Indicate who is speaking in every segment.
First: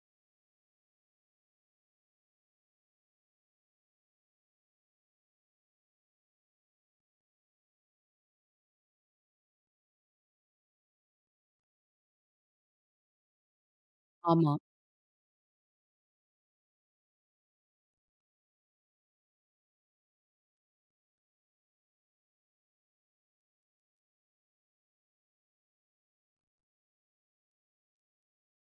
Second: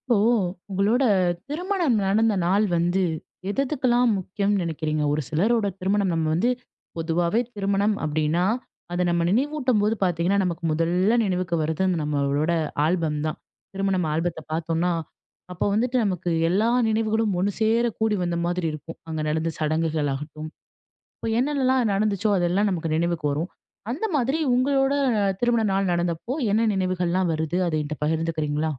Speaker 1: இப்போ உங்களோட திருமணம் நடந்த நாள் வந்து எது எதுக்கெல்லாம் முக்கியம்னு நினைக்கிறீங்க? ஒரு சிலரோட திருமணம் நம்ம வந்து பொதுவாவே திருமணம் அப்படின்னா, அத நம்ம நினைவூட்டும் போது பார்த்தீங்கன்னா, நமக்கு முதல்ல நினைவுக்கு வர்றது அந்த நம்மளோட ஆல்பம் தான். திருமணம் ஆல்பத்த
Speaker 2: ஆமா.
Speaker 1: பார்த்தோம்னா, அப்போ வந்துட்டு நமக்கு எல்லா நினைவுகளும் ஒண்ணு சேர கூடி வந்த மாதிரி இருக்கும். அங்க நடந்த சடங்குகள் ஆகட்டும், இப்போ என்னென்னலாம் நடந்துச்சோ அதெல்லாம் நமக்கு நினைவுக்கு வரும். அந்த மாதிரி உங்களோட திருமண நாள் நடந்தப்போ என்ன நினைவுகள்லாம் வருது? அத என்ட்ட பகிர்ந்துக்கிறீங்களா?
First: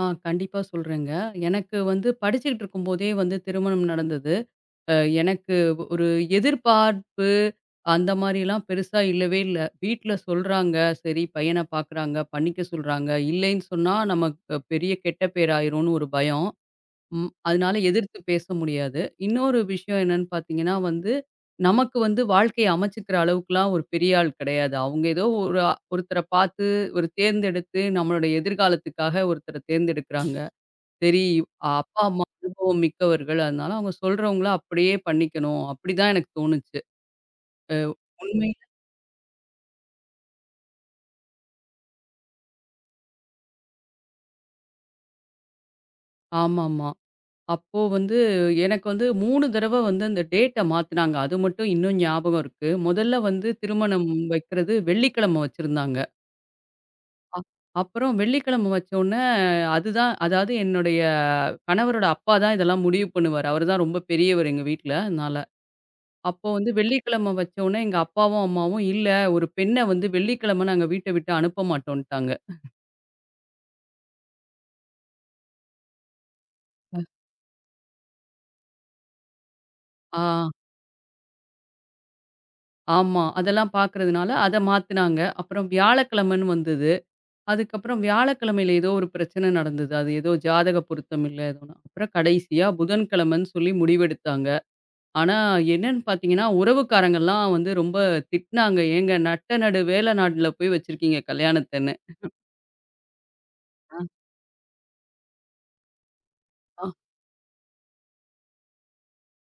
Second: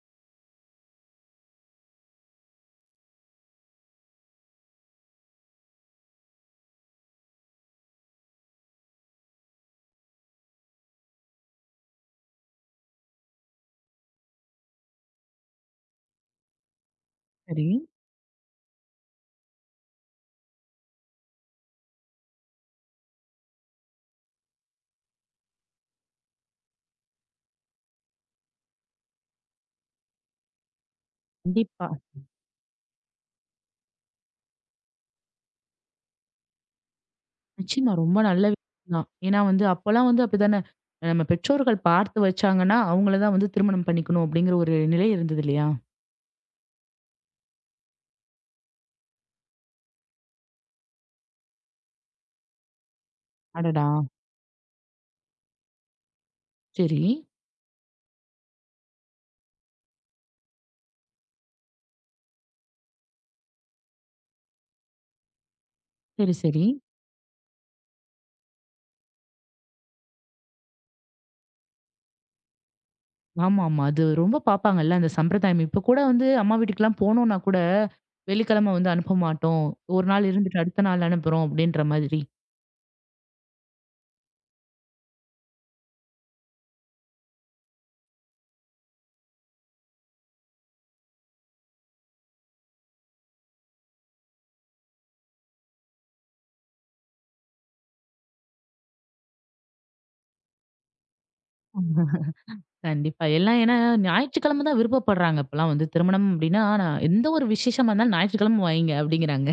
Speaker 2: கண்டிப்பா சொல்றேங்க. எனக்கு வந்து படிச்சுக்கிட்டு இருக்கும்போதே வந்து திருமணம் நடந்தது. அ எனக்கு ஒரு எதிர்பார்ப்பு அந்த மாரிலாம் பெருசா இல்லவே இல்ல. வீட்ல சொல்றாங்க, சரி பையன பார்க்குறாங்க, பண்ணிக்க சொல்றாங்க. இல்லைன்னு சொன்னா நமக்கு பெரிய கெட்ட பேர் ஆயிரும்னு ஒரு பயம்.
Speaker 1: சரி.
Speaker 2: அதனால எதிர்த்து பேச முடியாது. இன்னொரு விஷயம் என்னன்னு பார்த்தீங்கன்னா வந்து, நமக்கு வந்து வாழ்க்கைய அமைச்சுக்கிற அளவுக்குலாம் ஒரு பெரிய ஆள் கிடையாது. அவங்க ஏதோ ஒரு ஒருத்தர பார்த்து ஒரு தேர்ந்தெடுத்து நம்மளுடைய எதிர்காலத்துக்காக ஒருத்தர தேர்ந்தெடுக்கிறாங்க. சரி
Speaker 1: கண்டிப்பா.
Speaker 2: அப்பா, அம்மா அனுபவம் மிக்கவர்கள். அதனால அவங்க சொல்றவங்கள அப்படியே பண்ணிக்கணும். அப்படிதான் எனக்கு தோணுச்சு. அ
Speaker 1: நிச்சயமா. ரொம்ப நல்ல
Speaker 2: உண்மையில
Speaker 1: விஷயம் தான். ஏன்னா வந்து அப்பலாம் வந்து அப்படித்தானே. நம்ம பெற்றோர்கள் பார்த்து வச்சாங்கன்னா, அவங்கள தான் வந்து திருமணம் பண்ணிக்கணும் அப்படிங்கிற ஒரு நிலை இருந்தது இல்லையா?
Speaker 2: ஆமாமா. அப்போ வந்து எனக்கு வந்து 3 தடவ வந்து அந்த டேட்ட மாத்துனாங்க. அது மட்டும் இன்னும் ஞாபகம் இருக்கு. முதல்ல வந்து
Speaker 1: அடடா!
Speaker 2: திருமணம் வைக்கிறது வெள்ளிக்கிழமை வச்சிருந்தாங்க.
Speaker 1: சரி.
Speaker 2: அ அப்புறம் வெள்ளிக்கிழமை வச்சோனே அதுதான் அதாவது என்னுடைய கணவரோட அப்பா தான் இதெல்லாம் முடிவு பண்ணுவாரு. அவரு தான் ரொம்ப பெரியவர் எங்க வீட்ல. அதனால.
Speaker 1: சரி,
Speaker 2: அப்போ
Speaker 1: சரி.
Speaker 2: வந்து வெள்ளிக்கிழமை வச்சோனே எங்க அப்பாவும், அம்மாவும் இல்ல ஒரு பெண்ண வந்து வெள்ளிக்கிழமை நாங்க வீட்ட விட்டு அனுப்ப மாட்டோன்ட்டாங்க.
Speaker 1: ஆமாமா. அது ரொம்ப பார்ப்பாங்கல்ல அந்த சம்பிரதாயம். இப்ப கூட வந்து அம்மா வீட்டுக்குலாம் போனோம்னா கூட, வெள்ளிக்கிழமை வந்து அனுப்ப மாட்டோம். ஒரு
Speaker 2: ஆ
Speaker 1: நாள் இருந்துட்டு அடுத்த நாள் அனுப்புறோம் அப்படின்ற மாதிரி.
Speaker 2: ஆமா. அதெல்லாம் பார்க்கறதுனால அத மாத்துனாங்க. அப்புறம் வியாழக்கிழமைன்னு வந்தது. அதுக்கப்புறம் வியாழக்கிழமையில ஏதோ ஒரு பிரச்சனை நடந்தது. அது ஏதோ ஜாதக பொருத்தம் இல்ல ஏதோன்னு. அப்புறம் கடைசியா புதன்கிழமைன்னு சொல்லி முடிவெடுத்தாங்க. ஆனா என்னன்னு பார்த்தீங்கன்னா, உறவுக்காரங்கலாம் வந்து ரொம்ப திட்டினாங்க. "ஏங்க நட்ட நடு வேல நாடுல போய் வச்சிருக்கீங்க கல்யாணத்தன்னு."
Speaker 1: கண்டிப்பா. எல்லாம் ஏன்னா
Speaker 2: ஆ.
Speaker 1: ஞாயிற்றுக்கிழமை தான் விருப்பப்படுறாங்க. இப்பலாம் வந்து திருமணம் அப்படின்னா,
Speaker 2: ஆ
Speaker 1: நான் எந்த ஒரு விசேஷமா இருந்தாலும் ஞாயிற்றுக்கிழமை வைங்க அப்படிங்கிறாங்க.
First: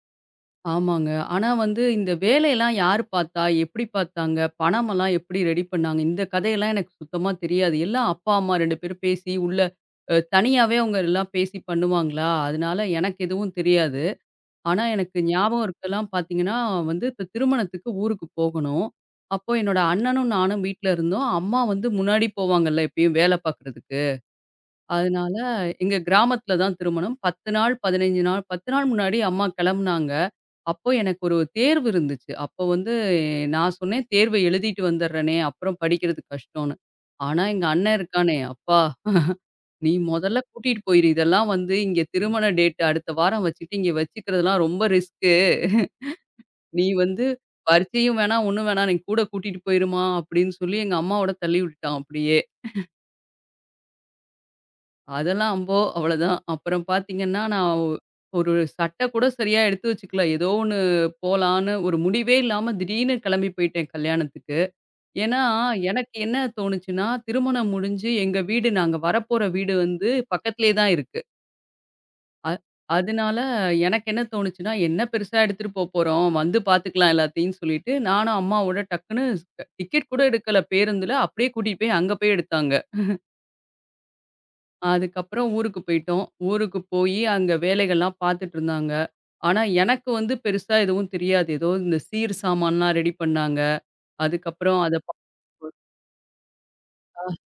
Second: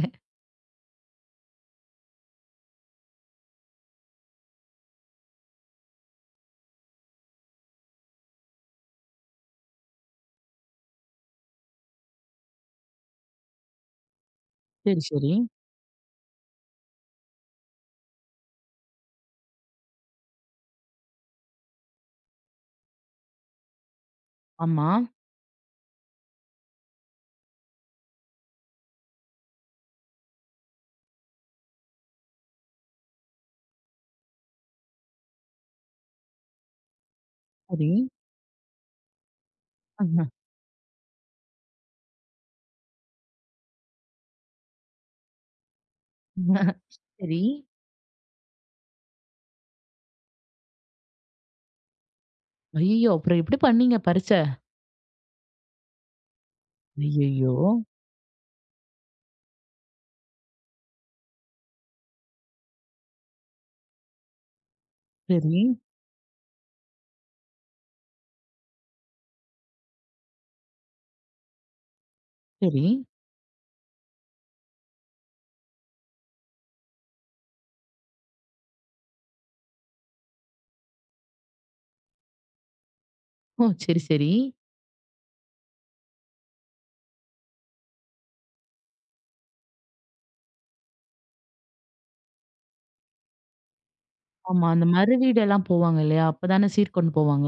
Speaker 2: ஆமாங்க. ஆனா வந்து இந்த வேலையெல்லாம் யார் பார்த்தா? எப்படி பார்த்தாங்க? பணமெல்லாம் எப்படி ரெடி பண்ணாங்க? இந்த கதையெல்லாம் எனக்கு சுத்தமா தெரியாது. எல்லாம் அப்பா, அம்மா 2 பேரும் பேசி உள்ள தனியாவே அவங்க எல்லாம் பேசி பண்ணுவாங்களா? அதனால எனக்கு எதுவும் தெரியாது. ஆனா,
Speaker 1: சரி,
Speaker 2: எனக்கு
Speaker 1: சரி.
Speaker 2: ஞாபகம் இருக்கலாம் பார்த்தீங்கன்னா, வந்து இப்ப திருமணத்துக்கு ஊருக்கு போகணும். அப்போ என்னோட அண்ணனும் நானும் வீட்ல இருந்தோம். அம்மா வந்து முன்னாடி போவாங்கல்ல எப்பயும் வேல பார்க்குறதுக்கு.
Speaker 1: ஆமா.
Speaker 2: அதனால எங்க கிராமத்துல தான் திருமணம். 10 நாள், 15 நாள் 10 நாள் முன்னாடி அம்மா கிளம்புனாங்க. அப்போ எனக்கு ஒரு தேர்வு இருந்துச்சு. அப்போ வந்து நான் சொன்னேன், "தேர்வ எழுதிட்டு வந்துடுறேனே, அப்புறம் படிக்கிறது கஷ்டம்னு." ஆனா, எங்க
Speaker 1: சரி.
Speaker 2: அண்ணன் இருக்கானே, அப்பா நீ மொதல்ல கூட்டிட்டு போயிரு. இதெல்லாம் வந்து இங்க திருமண டேட் அடுத்த வாரம் வச்சுட்டு, இங்க வச்சுக்கிறதெல்லாம் ரொம்ப ரிஸ்க்கு. நீ வந்து
Speaker 1: சரி.
Speaker 2: பரீட்சையும் வேணாம், ஒண்ணும் வேணாம். நீ கூட கூட்டிட்டு போயிரும்மா அப்படின்னு சொல்லி எங்க அம்மாவோட தள்ளி விட்டுட்டான் அப்படியே.
Speaker 1: ஐய்யய்யோ! அப்புறம் எப்படி பண்ணீங்க பறிச்ச?
Speaker 2: அதெல்லாம் அம்போ அவ்வளோதான். அப்புறம் பார்த்தீங்கன்னா,
Speaker 1: ஐய்யய்யோ!
Speaker 2: நான் ஒரு சட்டை கூட சரியா எடுத்து வச்சுக்கல. ஏதோ ஒண்ணு போலான்னு ஒரு முடிவே இல்லாம திடீர்னு கிளம்பி போயிட்டேன் கல்யாணத்துக்கு. ஏன்னா,
Speaker 1: சரி,
Speaker 2: எனக்கு என்ன தோணுச்சுன்னா, திருமணம் முடிஞ்சு எங்க வீடு நாங்க வரப்போற வீடு வந்து பக்கத்திலேயே தான் இருக்கு. அ
Speaker 1: சரி.
Speaker 2: அதனால எனக்கு என்ன தோணுச்சுன்னா, என்ன பெருசா எடுத்துட்டு போறோம். வந்து பார்த்துக்கலாம் எல்லாத்தையும் சொல்லிட்டு, நானும் அம்மாவோட டக்குன்னு டிக்கெட் கூட எடுக்கல பேருந்துல. அப்படியே கூட்டிட்டு போய் அங்க போய் எடுத்தாங்க.
Speaker 1: ஓ! சரி, சரி.
Speaker 2: அதுக்கப்புறம் ஊருக்கு போயிட்டோம். ஊருக்கு போயி அங்க வேலைகள்லாம் பார்த்துட்டு இருந்தாங்க. ஆனா, எனக்கு வந்து பெருசா எதுவும் தெரியாது. ஏதோ இந்த சீர் சாமான்லாம் ரெடி பண்ணாங்க.
Speaker 1: ஆமா.
Speaker 2: அதுக்கப்புறம்
Speaker 1: அந்த
Speaker 2: அத
Speaker 1: மறு வீடெல்லாம் போவாங்க இல்லையா? அப்பதானே சீர் கொண்டு போவாங்க.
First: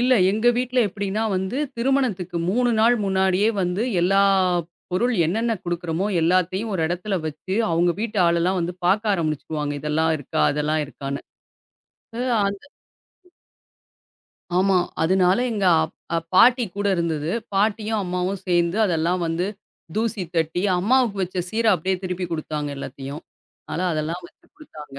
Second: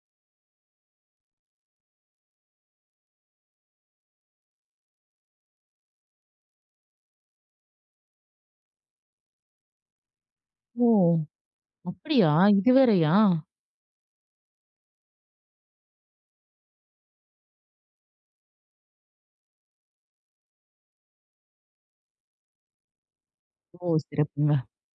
Speaker 2: இல்ல. எங்க வீட்ல எப்படின்னா வந்து, திருமணத்துக்கு 3 நாள் முன்னாடியே வந்து எல்லா பொருள் என்னென்ன குடுக்குறோமோ, எல்லாத்தையும் ஒரு இடத்துல வச்சு, அவங்க வீட்டு ஆளெல்லாம் வந்து பாக்க ஆரம்பிச்சுருவாங்க. இதெல்லாம் இருக்கா? அதெல்லாம்
Speaker 1: ஓ!
Speaker 2: இருக்கான்னு.
Speaker 1: அப்படியா? இது வேறையா?
Speaker 2: ஆமா. அதனால எங்க அப் அ பாட்டி கூட இருந்தது. பாட்டியும், அம்மாவும் சேர்ந்து அதெல்லாம் வந்து தூசி தட்டி, அம்மாவுக்கு வச்ச சீர அப்படியே திருப்பி குடுத்தாங்க எல்லாத்தையும்.
Speaker 1: ஓ!
Speaker 2: அதனால அதெல்லாம் வச்சு
Speaker 1: சிறப்புங்க.
Speaker 2: குடுத்தாங்க.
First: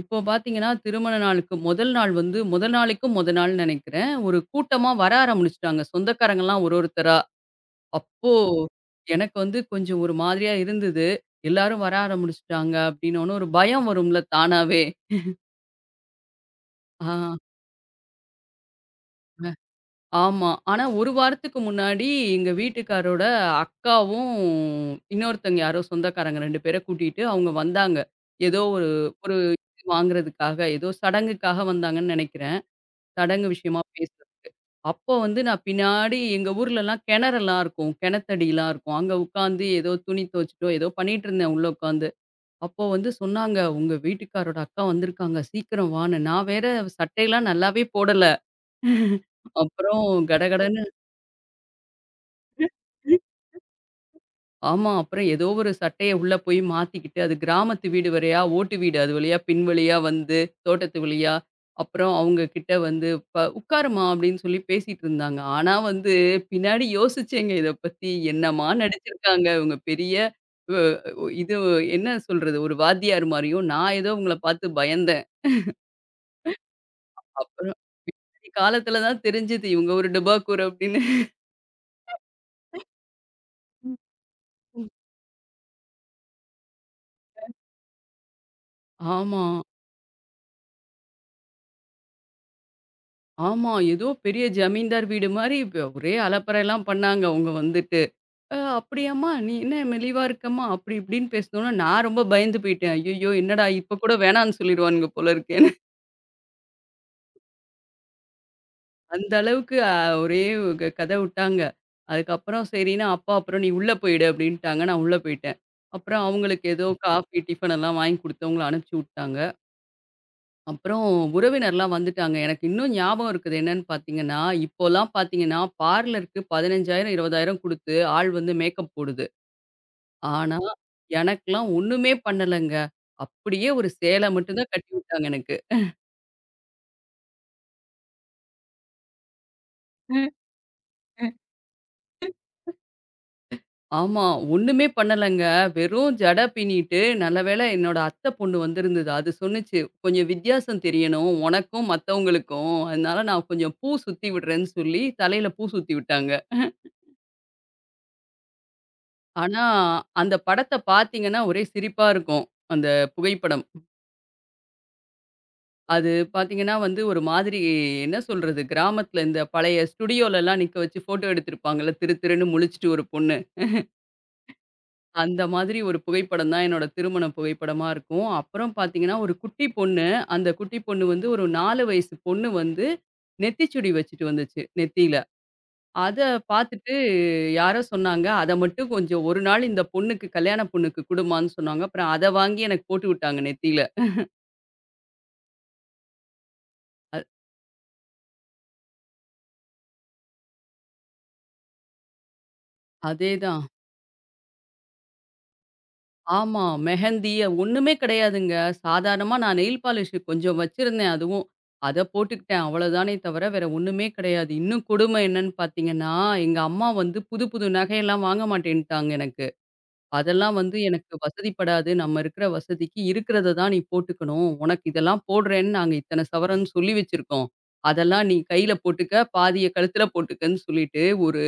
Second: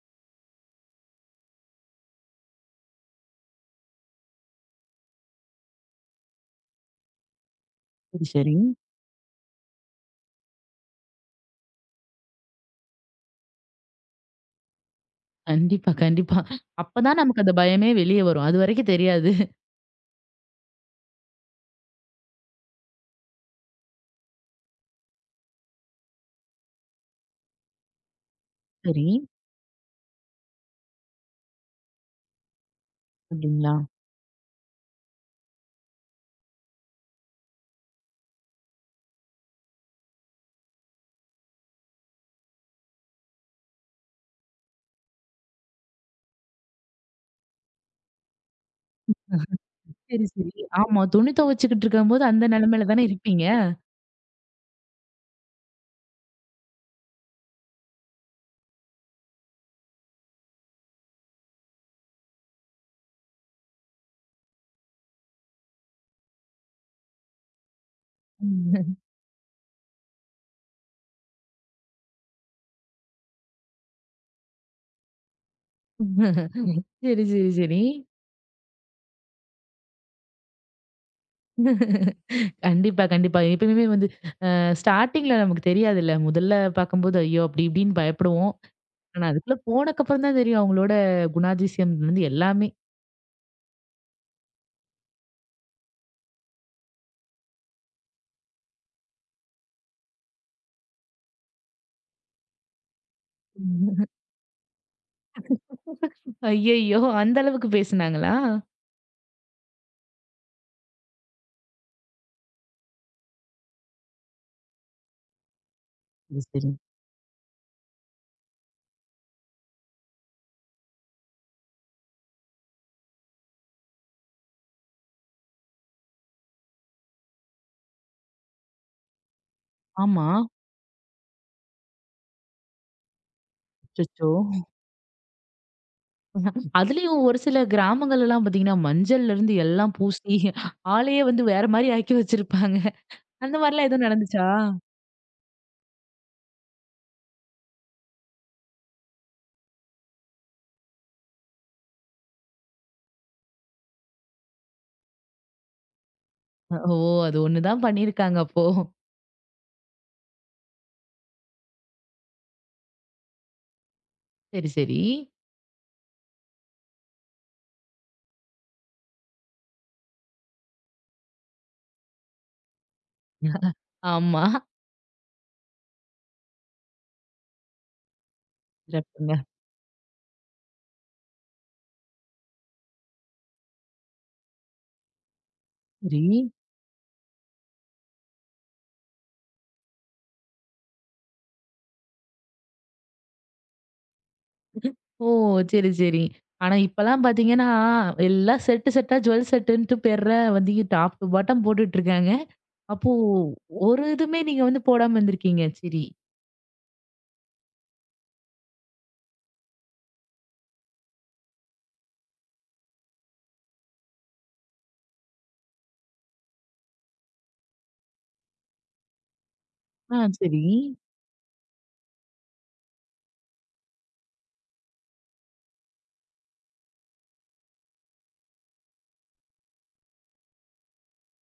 Speaker 2: இப்போ பார்த்தீங்கன்னா, திருமண நாளுக்கு முதல் நாள் வந்து முதல் நாளைக்கும் மொத நாள்ன்னு நெனைக்கிறேன். ஒரு கூட்டமா வர ஆரம்பிச்சுட்டாங்க. சொந்தக்காரங்கலாம் ஒரு ஒருத்தரா.
Speaker 1: சரி,
Speaker 2: அப்போ
Speaker 1: சரி.
Speaker 2: எனக்கு வந்து கொஞ்சம் ஒரு மாதிரியா இருந்தது. எல்லாரும் வர ஆரம்பிச்சுட்டாங்க அப்படின்னோன ஒரு பயம் வரும்ல தானாவே.
Speaker 1: கண்டிப்பா, கண்டிப்பா.
Speaker 2: ஆ.
Speaker 1: அப்பதான் நமக்கு அந்த பயமே வெளிய வரும். அதுவரைக்கும் தெரியாது.
Speaker 2: ஆமா. ஆனா, 1 வாரத்துக்கு முன்னாடி எங்க வீட்டுக்காரோட அக்காவும், இன்னொருத்தங்க யாரோ சொந்தக்காரங்க 2 பேர கூட்டிட்டு அவங்க வந்தாங்க. ஏதோ ஒரு
Speaker 1: சரி.
Speaker 2: ஒரு வாங்குறதுக்காக, ஏதோ சடங்குக்காக வந்தாங்கன்னு நெனைக்கிறேன். சடங்கு
Speaker 1: அப்படிங்களா?
Speaker 2: விஷயமா பேசுறதுக்கு. அப்போ வந்து நான் பின்னாடி எங்க ஊர்லலாம் கிணறெல்லாம் இருக்கும். கிணத்தடிலாம் இருக்கும். அங்க உட்காந்து ஏதோ துணி துவச்சுட்டோ, ஏதோ பண்ணிட்டுருந்தேன் உள்ள உட்காந்து. அப்போ வந்து சொன்னாங்க, "உங்க வீட்டுக்காரோட அக்கா வந்திருக்காங்க. சீக்கிரம் வான்னு." நான் வேற சட்டையெல்லாம் நல்லாவே போடல. அப்புறம்
Speaker 1: சரி, சரி.
Speaker 2: கடகடன்னு
Speaker 1: ஆமா. துணி துவைச்சுக்கிட்டு இருக்கும்போது அந்த நிலைமையில தானே இருப்பீங்க.
Speaker 2: ஆமா. அப்புறம் ஏதோ ஒரு சட்டைய உள்ள போய் மாத்திக்கிட்டு, அது கிராமத்து வீடு வரையா, ஓட்டு வீடு அது வழியா, பின் வழியா வந்து, தோட்டத்து வழியா, அப்புறம் அவங்க கிட்ட வந்து "உட்காருமா" அப்படின்னு சொல்லி பேசிட்டு இருந்தாங்க. ஆனா வந்து, பின்னாடி யோசிச்சேங்க இத பத்தி. என்னம்மா நடிச்சிருக்காங்க இவங்க பெரிய வ இது என்ன சொல்றது? ஒரு வாத்தியார் மாரியும், நான் ஏதோ இவங்கள பார்த்து பயந்தேன்.
Speaker 1: சரி, சரி,
Speaker 2: அப்புறம்
Speaker 1: சரி.
Speaker 2: பிற்காலத்துல தான் தெரிஞ்சது, இவங்க ஒரு டுபாக்கூர் அப்படின்னு.
Speaker 1: கண்டிப்பா, கண்டிப்பா. எப்பயுமே வந்து ஸ்டார்ட்டிங்ல நமக்கு தெரியாதுல்ல. முதல்ல பார்க்கும்போது, ஐயோ! அப்படி இப்படின்னு பயப்படுவோம். ஆனா,
Speaker 2: ஆமா.
Speaker 1: அதுக்குள்ள போனக்கப்புறம் தான் தெரியும் அவங்களோட குணாதிசயம்லருந்து எல்லாமே.
Speaker 2: ஆமா. ஏதோ பெரிய ஜமீன்தார் வீடு மாரி ஒரே அலப்பறைலாம் பண்ணாங்க அவங்க வந்துட்டு. அப்படியாம்மா! நீ என்ன மெலிவா இருக்கம்மா?" அப்படி இப்படின்னு பேசினோனே நான் ரொம்ப பயந்து போயிட்டேன். ஐய்யய்யோ! என்னடா இப்ப கூட வேணான்னு சொல்லிருவானுங்க போல இருக்கேன்னு.
Speaker 1: ஐயய்யோ! அந்த அளவுக்கு பேசுனாங்களா?
Speaker 2: அந்த அளவுக்கு ஒரே கத விட்டாங்க. அதுக்கப்புறம் சரின்னு அப்பா அப்புறம் "நீ உள்ள போயிடு" அப்படின்ட்டாங்க. நான் உள்ள போயிட்டேன். அப்புறம்
Speaker 1: அது
Speaker 2: அவங்களுக்கு
Speaker 1: சரி.
Speaker 2: ஏதோ காஃபி, டிஃபன் எல்லாம் வாங்கி குடுத்து அவங்கள அனுப்பிச்சு விட்டாங்க. அப்புறம் உறவினர்லாம் வந்துட்டாங்க. எனக்கு இன்னும் ஞாபகம் இருக்குது என்னன்னு பார்த்தீங்கன்னா, இப்போலாம் பார்த்தீங்கன்னா, பார்லருக்கு 15,000 20,000 குடுத்து ஆள் வந்து மேக்கப் போடுது.
Speaker 1: ஆமா.
Speaker 2: ஆனா, எனக்கெல்லாம் ஒண்ணுமே பண்ணலங்க. அப்படியே ஒரு சேலை
Speaker 1: அச்சச்சோ!
Speaker 2: மட்டும் தான் கட்டி விட்டாங்க எனக்கு.
Speaker 1: அதுலயும் ஒரு சில கிராமங்கள்லலாம் பார்த்தீங்கன்னா, மஞ்சள்லருந்து எல்லாம் பூசி, ஆளையே வந்து வேற மாரி ஆக்கி வச்சிருப்பாங்க. அந்த மாரிலாம் எதுவும்
Speaker 2: ஆமா.
Speaker 1: நடந்துச்சா?
Speaker 2: ஒண்ணுமே பண்ணலங்க. வெறும் ஜட பின்னிட்டு நல்ல வேளை என்னோட அத்தை பொண்ணு வந்திருந்தது. அது சொன்னுச்சு, "கொஞ்சம் வித்தியாசம் தெரியணும் உனக்கும் மத்தவங்களுக்கும். அதனால நான் கொஞ்சம் பூ சுத்தி விடுறேன்னு" சொல்லி தலையில பூ சுத்தி விட்டாங்க.
Speaker 1: ஓ! அது ஒண்ணு தான் பண்ணியிருக்காங்க அப்போ.
Speaker 2: ஆனா, அந்த படத்த பார்த்தீங்கன்னா, ஒரே சிரிப்பா இருக்கும். அந்த புகைப்படம்.
Speaker 1: சரி, சரி.
Speaker 2: அது பார்த்தீங்கன்னா வந்து, ஒரு மாதிரி என்ன சொல்றது? கிராமத்தில இந்த பழைய ஸ்டுடியோலலாம் நிக்க வச்சு ஃபோட்டோ எடுத்திருப்பாங்கல்ல, திரு திருன்னு முழிச்சுட்டு ஒரு பொண்ணு.
Speaker 1: ஆமா.
Speaker 2: அந்த மாதிரி ஒரு புகைப்படம் தான் என்னோட திருமண புகைப்படமா இருக்கும். அப்புறம் பார்த்தீங்கன்னா, ஒரு
Speaker 1: சிறப்புங்க.
Speaker 2: குட்டி பொண்ணு. அந்த குட்டி பொண்ணு வந்து ஒரு 4 வயசு பொண்ணு வந்து, நெத்திச்சுடி வச்சுட்டு வந்துச்சு, நெத்தியில. அத
Speaker 1: சரி.
Speaker 2: பார்த்துட்டு யாரோ சொன்னாங்க. அத மட்டும் கொஞ்சம் ஒரு நாள் இந்த பொண்ணுக்கு கல்யாண பொண்ணுக்கு குடும்மான்னு சொன்னாங்க. அப்புறம் அத வாங்கி எனக்கு போட்டு விட்டாங்க நெத்தியில.
Speaker 1: ஓ! சரி, சரி. ஆனா
Speaker 2: அ
Speaker 1: இப்பலாம் பார்த்தீங்கன்னா, எல்லாம் செட்டு செட்டா ஜுவல் செட்டுன்ட்டு பேர்ல வந்து டாப் டூ பாட்டம் போட்டுட்டு இருக்காங்க. அப்போ
Speaker 2: அதேதான்.
Speaker 1: ஒரு இதுவுமே நீங்க வந்து போடாம இருந்திருக்கீங்க. சரி.
Speaker 2: ஆமா. மெஹந்தி ஒண்ணுமே கிடையாதுங்க. சாதாரணமா நான் நெயில் பாலிஷ் கொஞ்சம் வச்சிருந்தேன் அதுவும். அத போட்டுக்கிட்டேன் அவ்வளோதானே தவிர வேற ஒண்ணுமே கிடையாது. இன்னும் கொடுமை என்னன்னு பார்த்தீங்கன்னா, எங்க அம்மா வந்து புது புது நகையெல்லாம் வாங்க மாட்டேன்ட்டாங்க எனக்கு.
Speaker 1: ஆ
Speaker 2: அதெல்லாம்
Speaker 1: சரி.
Speaker 2: வந்து எனக்கு வசதிப்படாது. நம்ம இருக்கிற வசதிக்கு இருக்கிறத தான் நீ போட்டுக்கணும். உனக்கு இதெல்லாம் போடுறேன்னு நாங்க இத்தன சவரன்னு சொல்லி வச்சிருக்கோம். அதெல்லாம் நீ கையில போட்டுக்க, பாதிய கழுத்துல போட்டுக்கன்னு சொல்லிட்டு, ஒரு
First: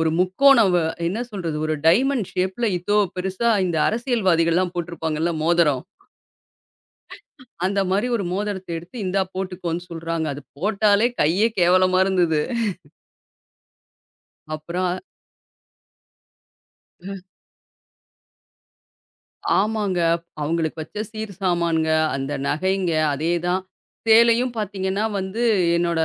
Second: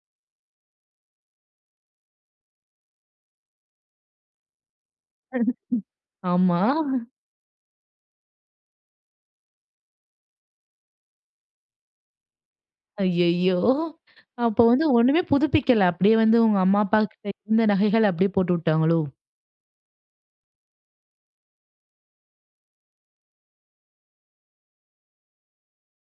Speaker 2: ஒரு முக்கோணம் என்ன சொல்றது? ஒரு டைமண்ட் ஷேப்ல இவ்ளோ பெருசா இந்த அரசியல்வாதிகள்லாம் போட்டிருப்பாங்கல்ல மோதிரம்.
Speaker 1: ஆமா.
Speaker 2: அந்த மாரி ஒரு மோதிரத்த எடுத்து, "இந்தா போட்டுக்கோன்னு" சொல்றாங்க. அது போட்டாலே கையே கேவலமா இருந்தது.
Speaker 1: ஐயய்யோ! அப்போ வந்து
Speaker 2: அப்புறம்
Speaker 1: ஒண்ணுமே புதுப்பிக்கல. அப்படியே வந்து உங்க அம்மா, அப்பா கிட்ட இருந்த நகைகள் அப்படியே போட்டு விட்டாங்களோ?
Speaker 2: ஆமாங்க. அவங்களுக்கு வச்ச சீர் சாமான்ங்க, அந்த நகைங்க அதே தான். சேலையும் பார்த்தீங்கன்னா வந்து, என்னோட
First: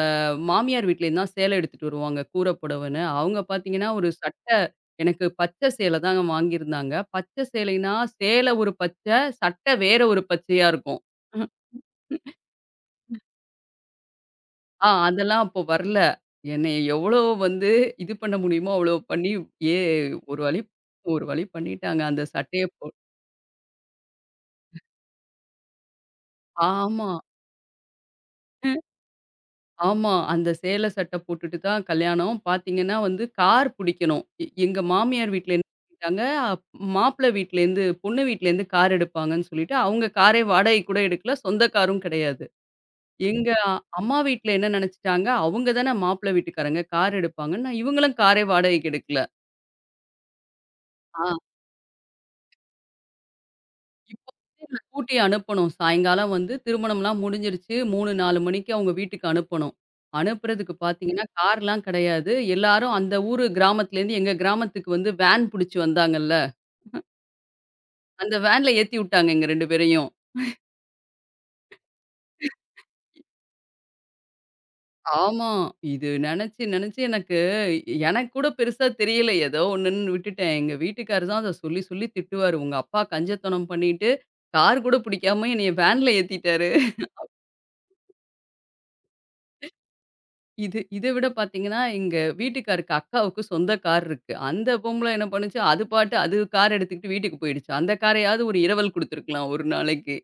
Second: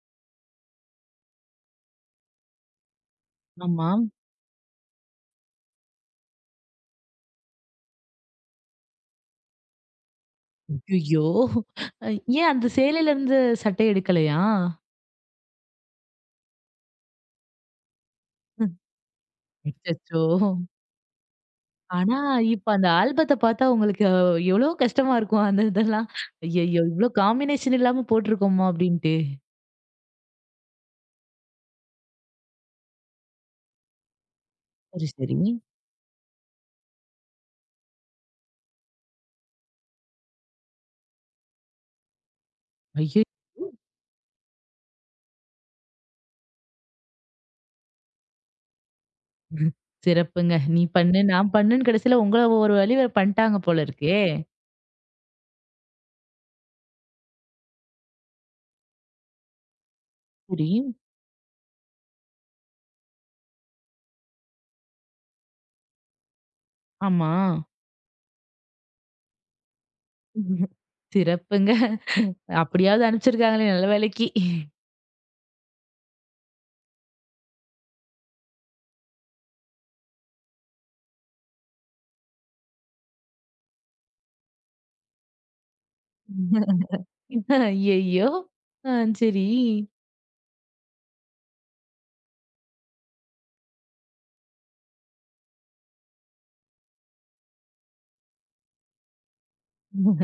Speaker 2: மாமியார் வீட்லேருந்து தான் சேலை எடுத்துட்டு வருவாங்க, கூர புடவைன்னு. அவங்க பார்த்தீங்கன்னா,
Speaker 1: ஆமா.
Speaker 2: ஒரு சட்டை எனக்கு பச்சை சேலை தாங்க வாங்கியிருந்தாங்க. பச்சை சேலைனா, சேலை ஒரு பச்சை, சட்டை வேற ஒரு பச்சையா இருக்கும்.
Speaker 1: ஐயய்யோ! அ ஏன் அந்த சேலையில இருந்து சட்டை எடுக்கலையா?
Speaker 2: அதெல்லாம் அப்போ வரல. என்னைய எவ்வளோ வந்து இது பண்ண முடியுமோ, அவ்வளோ பண்ணி, ஏ
Speaker 1: அச்சச்சோ!
Speaker 2: ஒரு வழி பண்ணிட்டாங்க.
Speaker 1: ஆனா,
Speaker 2: அந்த சட்டைய
Speaker 1: இப்ப அந்த ஆல்பத்த பார்த்தா உங்களுக்கு எவ்ளோ கஷ்டமா இருக்கும். அந்த இதெல்லாம். ஐயய்யோ! இவ்ளோ
Speaker 2: ஆமா.
Speaker 1: காம்பினேஷன் இல்லாம போட்டுருக்கோமா அப்டின்ட்டு.
Speaker 2: ஆமா. அந்த சேலை சட்டை போட்டுட்டு தான் கல்யாணம். பார்த்தீங்கன்னா வந்து கார் புடிக்கணும். எங்க
Speaker 1: சரி,
Speaker 2: மாமியார்
Speaker 1: சரி.
Speaker 2: வீட்ல என்ன பண்ணிட்டாங்க, மாப்பிளை வீட்லேருந்து பொண்ணு வீட்லேருந்து கார் எடுப்பாங்கன்னு சொல்லிட்டு, அவங்க காரே வாடகைக்கு கூட எடுக்கல. சொந்த காரும் கிடையாது.
Speaker 1: ஐயோ!
Speaker 2: எங்க அம்மா வீட்ல என்ன நெனச்சுட்டாங்க, அவங்க தானே மாப்பிளை வீட்டுக்காரங்க, கார் எடுப்பாங்கன்னு. நான் இவங்களும் காரே வாடகைக்கு எடுக்கல.
Speaker 1: சிறப்புங்க. நீ பண்ணு,
Speaker 2: ஆ.
Speaker 1: நான் பண்ணுன்னு கடைசில உங்கள ஒரு வழி பண்ட்டாங்க போல இருக்கே.
Speaker 2: இப்போ வந்து நான் கூட்டி அனுப்பணும். சாயங்காலம் வந்து திருமணம்லாம் முடிஞ்சிருச்சு. 3, 4 மணிக்கு அவங்க வீட்டுக்கு அனுப்பணும்.
Speaker 1: சரி.
Speaker 2: அனுப்புறதுக்கு பார்த்தீங்கன்னா, கார்லாம் கிடையாது. எல்லாரும் அந்த ஊரு கிராமத்துலேருந்து எங்க கிராமத்துக்கு வந்து வேன் புடிச்சு வந்தாங்கல்ல.
Speaker 1: ஆமா.
Speaker 2: அந்த வேன்ல ஏத்தி விட்டாங்க எங்க 2 பேரையும்.
Speaker 1: சிறப்புங்க. அப்படியாவது அனுப்பிச்சிருக்காங்களே நல்ல வேலைக்கு.
Speaker 2: ஆமா. இது நெனச்சு நெனச்சு எனக்கு எனக்கு கூட பெருசா தெரியல. ஏதோ ஒண்ணுன்னு விட்டுட்டேன். எங்க வீட்டுக்காரரு தான் அத சொல்லி சொல்லி திட்டுவாரு. "உங்க அப்பா கஞ்சத்தனம் பண்ணிட்டு, கார் கூட பிடிக்காம என்னைய வேன்ல ஏத்திட்டாரு."
Speaker 1: ஐயய்யோ! ஆ சரி.
Speaker 2: இது இத விட பார்த்தீங்கன்னா, எங்க வீட்டுக்காருக்கு அக்காவுக்கு சொந்த கார் இருக்கு. அந்த பொம்பள என்ன பண்ணுச்சு, அது பாட்டு அது கார் எடுத்துக்கிட்டு வீட்டுக்கு போயிடுச்சு. அந்த காரையாவது ஒரு இரவல் குடுத்துருக்கலாம் 1 நாளைக்கு.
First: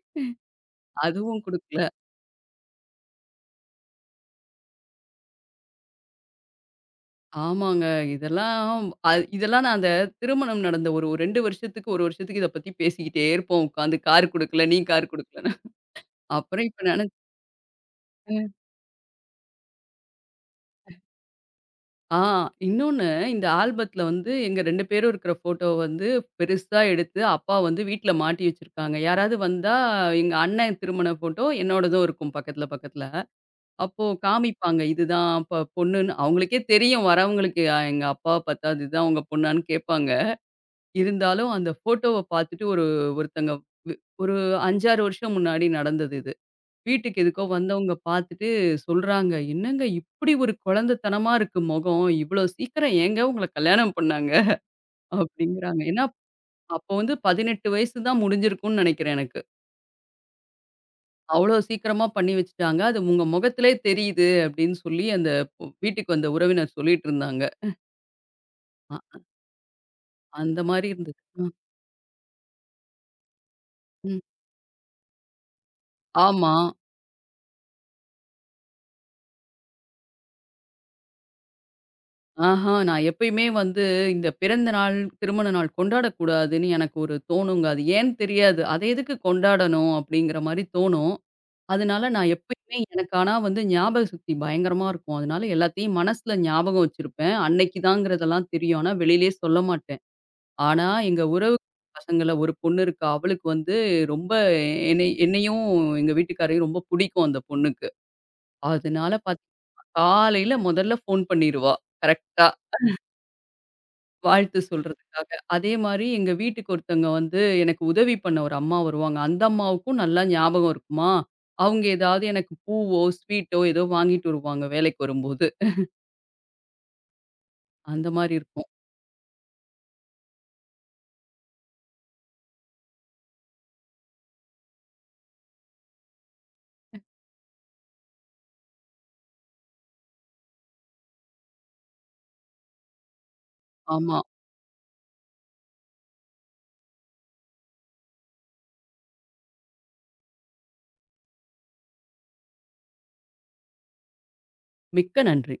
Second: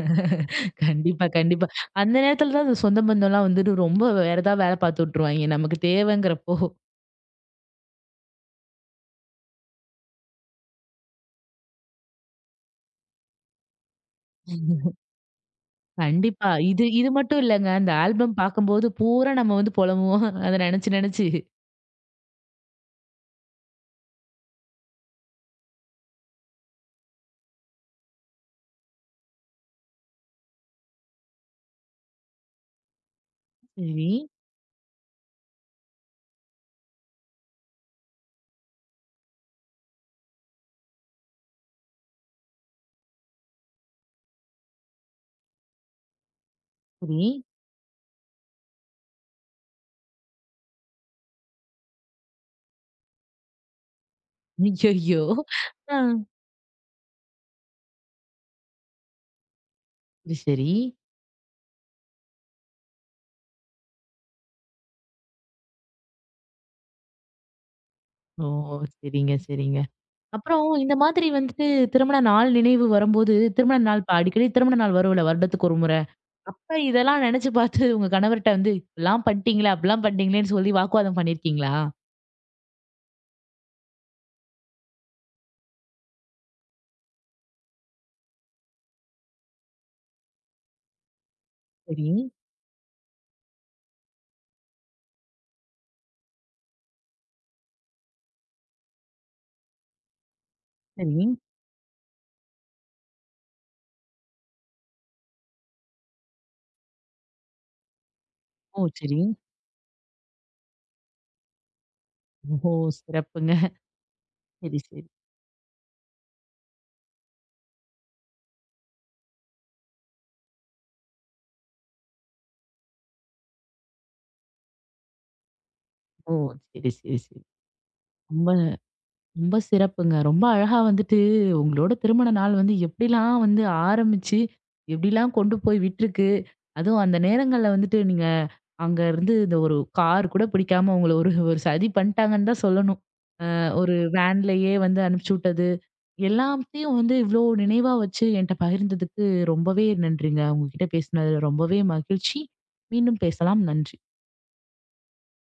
Speaker 1: கண்டிப்பா,
Speaker 2: அதுவும்
Speaker 1: கண்டிப்பா.
Speaker 2: குடுக்கல.
Speaker 1: அந்த நேரத்துல தான் அந்த சொந்த பந்தம்லாம் வந்துட்டு ரொம்ப வேற ஏதாவது வேல பார்த்து விட்டுருவாய்ங்க. நமக்கு தேவைங்கிறப்போ.
Speaker 2: ஆமாங்க. இதெல்லாம் அ இதெல்லாம் நான் அந்த திருமணம் நடந்த ஒரு 2 வருஷத்துக்கு, 1 வருஷத்துக்கு இத பத்தி பேசிக்கிட்டே இருப்போம் உட்காந்து. கார் குடுக்கல, நீ கார் குடுக்கலன்னு.
Speaker 1: கண்டிப்பா.
Speaker 2: அப்புறம் இப்ப
Speaker 1: இது இது
Speaker 2: நெனச்சேன்
Speaker 1: மட்டும் இல்லங்க. அந்த ஆல்பம் பார்க்கும்போது பூரா நம்ம வந்து புலம்புவோம். அத நெனச்சு நெனச்சு.
Speaker 2: ஆ இன்னொன்னு, இந்த ஆல்பத்தில வந்து எங்க 2 பேரும் இருக்கிற ஃபோட்டோவ வந்து பெருசா எடுத்து அப்பா வந்து வீட்ல மாட்டி வச்சிருக்காங்க. யாராவது வந்தா எங்க அண்ணன் திருமண ஃபோட்டோ என்னோடதும் இருக்கும் பக்கத்தில, பக்கத்தில. அப்போ
Speaker 1: சரி,
Speaker 2: காமிப்பாங்க. இதுதான் அப்ப பொண்ணுன்னு. அவங்களுக்கே தெரியும் வரவங்களுக்கு எங்க அப்பாவ பார்த்தா இதுதான் உங்க பொண்ணான்னு கேட்பாங்க. இருந்தாலும் அந்த ஃபோட்டோவ பார்த்துட்டு ஒரு ஒருத்தங்க வி ஒரு 5, 6 வருஷம் முன்னாடி நடந்தது இது. வீட்டுக்கு
Speaker 1: சரி.
Speaker 2: எதுக்கோ வந்தவங்க பார்த்துட்டு சொல்றாங்க, "என்னங்க இப்படி ஒரு குழந்தைத்தனமா இருக்கு மொகம். இவ்வளோ சீக்கிரம் ஏங்க உங்கள கல்யாணம் பண்ணாங்க?"
Speaker 1: ஐய்யய்யோ!
Speaker 2: அப்படிங்கிறாங்க.
Speaker 1: ஆ.
Speaker 2: ஏன்னா, அப்போ வந்து 18 வயசு தான் முடிஞ்சிருக்கும்னு நெனைக்கிறேன் எனக்கு.
Speaker 1: சரி, சரி.
Speaker 2: அவ்வளோ சீக்கிரமா பண்ணி வச்சுட்டாங்க. "அது உங்க மொகத்திலே தெரியுது" அப்படின்னு சொல்லி அந்த வீட்டுக்கு வந்த உறவினர் சொல்லிட்டு இருந்தாங்க.
Speaker 1: ஓ!
Speaker 2: அ
Speaker 1: சரிங்க, சரிங்க.
Speaker 2: அந்த
Speaker 1: அப்புறம்
Speaker 2: மாரி
Speaker 1: இந்த
Speaker 2: இருந்தது.
Speaker 1: மாதிரி
Speaker 2: ம்.
Speaker 1: வந்துட்டு திருமண நாள் நினைவு வரும்போது, திருமண நாள் இப்ப
Speaker 2: ம்.
Speaker 1: அடிக்கடி திருமண நாள் வரும்ல வருடத்துக்கு ஒரு முறை.
Speaker 2: ஆமா.
Speaker 1: அப்ப இதெல்லாம் நெனச்சு பார்த்து உங்க கணவர்ட்ட வந்து, "இப்படிலாம் பண்ணிட்டீங்களே, அப்படிலாம் பண்ணிட்டீங்களேன்னு" சொல்லி வாக்குவாதம் பண்ணியிருக்கீங்களா?
Speaker 2: ஆஹா! நான் எப்பயுமே வந்து இந்த பிறந்த நாள், திருமண நாள் கொண்டாடக்கூடாதுன்னு எனக்கு ஒரு தோணுங்க. அது ஏன்னு தெரியாது. "அத எதுக்கு கொண்டாடணும்?" அப்படிங்கிற மாரி தோணும். அதனால
Speaker 1: சரி,
Speaker 2: நான் எப்பயுமே எனக்கு ஆனா வந்து ஞாபக சக்தி பயங்கரமா இருக்கும். அதனால எல்லாத்தையும் மனசுல ஞாபகம் வச்சிருப்பேன். அன்னைக்கு தாங்கிறதெல்லாம் தெரியும். ஆனா வெளியிலயே சொல்ல மாட்டேன். ஆனா எங்க
Speaker 1: சரி.
Speaker 2: உறவு பசங்கள்ல ஒரு பொண்ணு இருக்கா. அவளுக்கு வந்து ரொம்ப என்னையும் எங்க வீட்டுக்காரையும் ரொம்ப புடிக்கும் அந்த பொண்ணுக்கு.
Speaker 1: ஓ!
Speaker 2: அதனால
Speaker 1: சரி.
Speaker 2: பாத்தா காலையில முதல்ல ஃபோன் பண்ணிருவா. கரெக்ட்டா.
Speaker 1: ஓ! சிறப்புங்க.
Speaker 2: வாழ்த்து
Speaker 1: சரி, சரி.
Speaker 2: சொல்றதுக்காக. அதே மாரி எங்க வீட்டுக்கு ஒருத்தவங்க வந்து எனக்கு உதவி பண்ண ஒரு அம்மா வருவாங்க. அந்த அம்மாவுக்கும் நல்லா ஞாபகம் இருக்குமா, அவங்க ஏதாவது எனக்கு பூவோ, ஸ்வீட்டோ ஏதோ வாங்கிட்டு வருவாங்க வேலைக்கு வரும்போது.
Speaker 1: ஓ! சரி, சரி, சரி.
Speaker 2: அந்த மாரி
Speaker 1: ரொம்ப
Speaker 2: இருக்கும்.
Speaker 1: ரொம்ப சிறப்புங்க. ரொம்ப அழகா வந்துட்டு உங்களோட திருமண நாள் வந்து எப்படிலாம் வந்து ஆரம்பிச்சு, எப்படிலாம் கொண்டு போய் விட்டுருக்கு. அதுவும் அந்த நேரங்கள்ல வந்துட்டு நீங்க அங்க இருந்து இந்த ஒரு கார் கூட பிடிக்காம உங்கள ஒரு ஒரு சதி பண்ணிட்டாங்கன்னு தான் சொல்லணும். அ ஒரு
Speaker 2: ஆமா.
Speaker 1: வேன்லயே வந்து அனுப்பிச்சு விட்டது. எல்லாத்தையும் வந்து இவ்ளோ நினைவா வச்சு என்ட்ட பகிர்ந்ததுக்கு ரொம்பவே நன்றிங்க. உங்ககிட்ட பேசினது ரொம்பவே மகிழ்ச்சி. மீண்டும் பேசலாம். நன்றி.
Speaker 2: மிக்க நன்றி.